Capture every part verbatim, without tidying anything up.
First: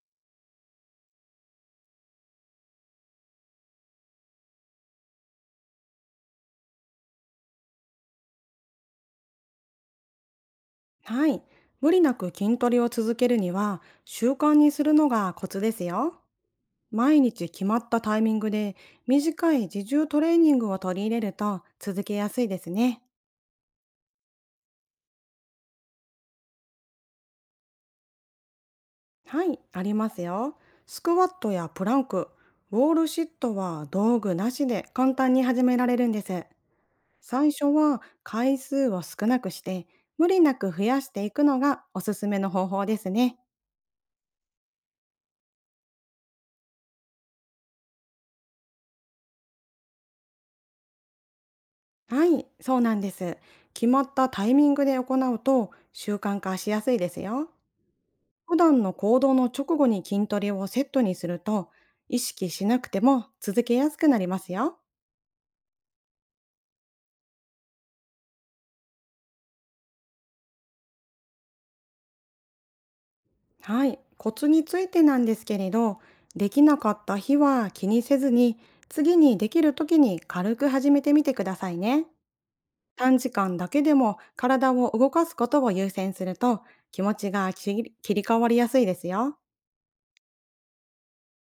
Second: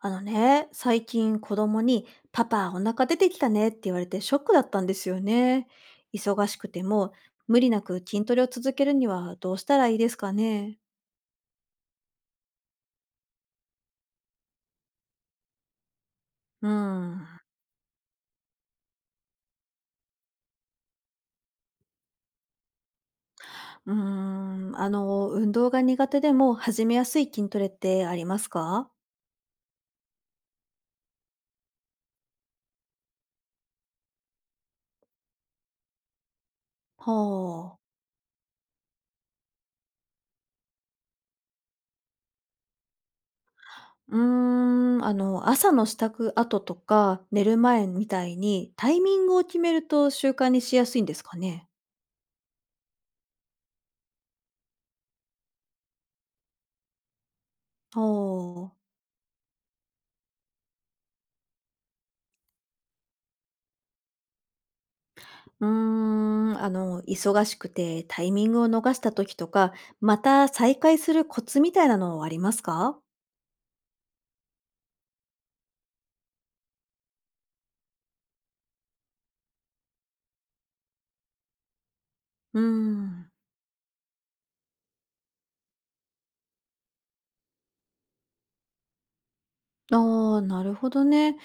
あのね、最近子供にパパお腹出てきたねって言われてショックだったんですよね。忙しくても無理なく筋トレを続けるにはどうしたらいいですかね。はい。無理なく筋トレを続けるには、習慣にするのがコツですよ。うん。毎う日決まったタイミングで短い自重トレーニングを取り入れると続けやすいですね。ーん。あの、運動が苦手でも始めやすい筋トレってありますか？はい、ありますよ。スクワットやプランク、ウォールシットは道具なしで簡単に始められるんです。最初はあ。は回数を少なくして、無理なく増やしていくのがおすすめの方法ですね。うーん。あの、朝の支度後とか寝る前みたいにタイミングを決めると習慣にしやすいんですかね。はい、そうなんです。決まったタイミングで行うと習慣化しやすいですよ。普は段のあ。行動の直後に筋トレをセットにすると意識しなくても続けやすくなりますよ。うーん、あの、忙しくてタイミングを逃した時とか、また再開するコツみたいなのはありますか？はい、コツについてなんですけれど、できなかった日は気にせずに次にできる時に軽く始めてみてくださいね。うー短時ん。間だけでも体を動かすことを優先すると気持ちが切り切り替わりやすいですよ。ああ、なるほどね。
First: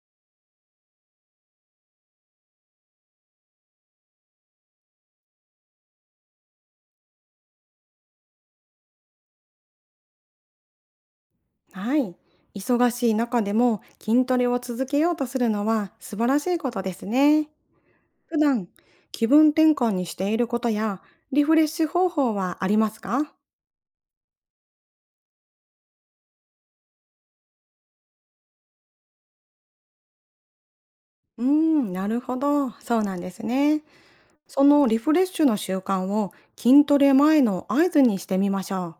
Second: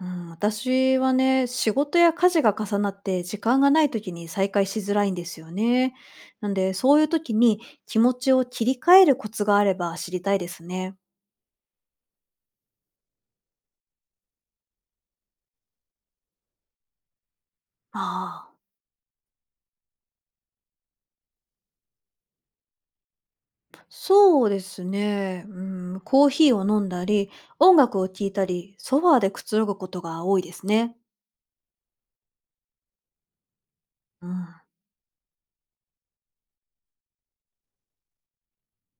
うん、私はね、仕事や家事が重なって時間がない時に再開しづらいんですよね。なんで、そういう時に気持ちを切り替えるコツがあれば知りたいですね。はい。忙しい中でも筋トレを続けようとするのは素晴らしいことですね。普ああ、段、気分転換にしていることやリフレッシュ方法はありますか？そうですね。うん、コーヒーを飲んだり、音楽を聴いたり、ソファーでくつろぐことが多いですね。うーん、なるほど。そうなんですね。うん。そのリフレッシュの習慣を筋トレ前の合図にしてみましょう。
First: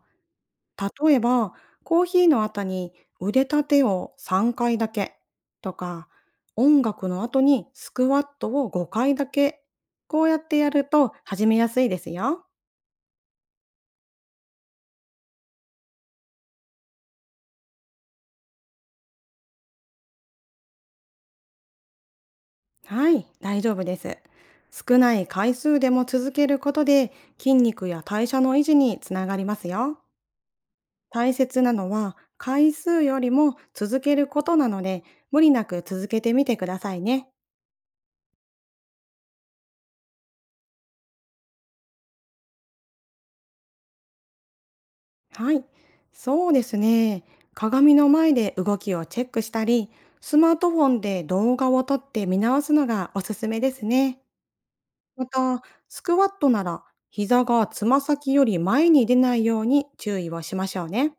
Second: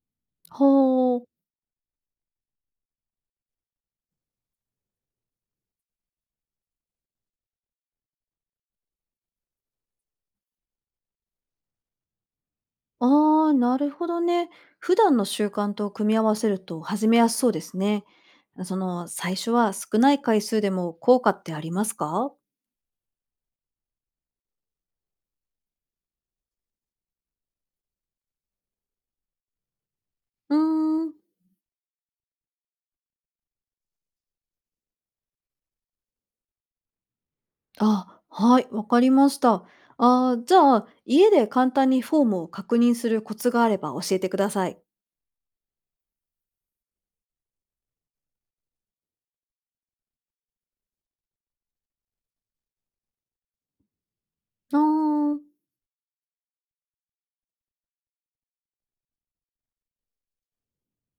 例ほえう。ば、コーヒーの後に腕立てをさんかいだけとか、音楽の後にスクワットをごかいだけ、こうやってやると始めやすいですよ。ああ、なるほどね。普段の習慣と組み合わせると始めやすそうですね。その、最初は少ない回数でも効果ってありますか？はい、大丈夫です。少ない回数でも続けることで筋肉や代謝の維持につながりますよ。うーん。大切なのは回数よりも続けることなので無理なく続けてみてくださいね。あ、はい、わかりました。あーじゃあ、家で簡単にフォームを確認するコツがあれば教えてください。はい、そうですね。鏡の前で動きをチェックしたり、スマートフォンで動画を撮って見直すのがおすすめですね。あまー、た、スクワットなら膝がつま先より前に出ないように注意をしましょうね。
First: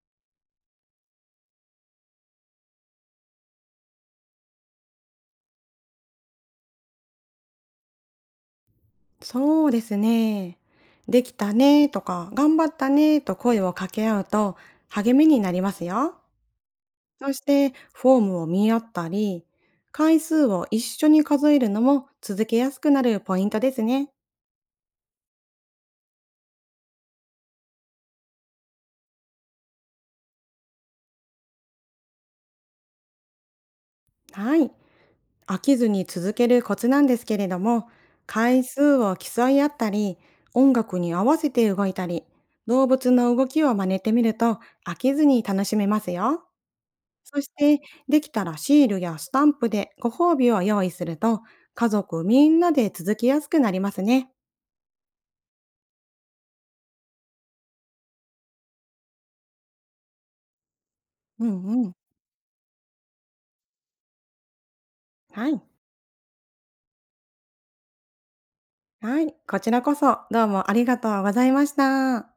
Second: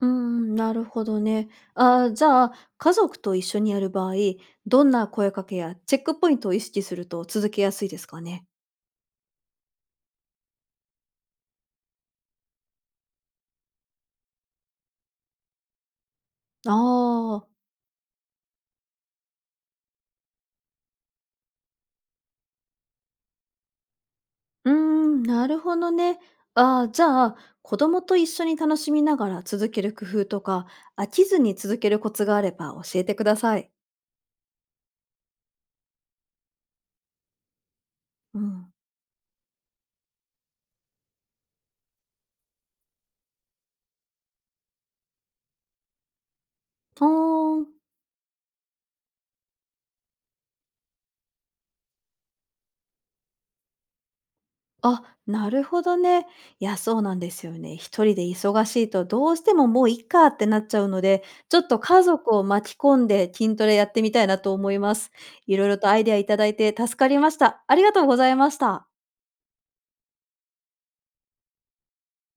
うーん、なるほどね。あーじゃあ、家族と一緒にやる場合、どんな声かけやチェックポイントを意識すると続けやすいですかね？そうですね。できたねとか、頑張ったねと声を掛け合うと励みになりますよ。あそしあ、て、フォームを見合ったり、回数を一緒に数えるのも続けやすくなるポイントですね。うーん、なるほどね。ああ、じゃあ、子供と一緒に楽しみながら続ける工夫とか、飽きずに続けるコツがあれば教えてください。はい。飽きずに続けるコツなんですけれども、う回ん。数を競い合ったり、音楽に合わせて動いたり、動物の動きを真似てみると飽きずに楽しめますよ。そしほーん。て、できたらシールやスタンプでご褒美を用意すると、家族みんなで続きやすくなりますね。あ、なるほどね。いや、そうなんですよね。一人で忙しいとどうしてももういっかってなっちゃうので、うちょんっとうん。家族を巻き込んで筋トレやってみたいなと思います。はいい。ろいろとアイデアいただいて助かりました。ありがとうございました。はい。こちらこそどうもありがとうございました。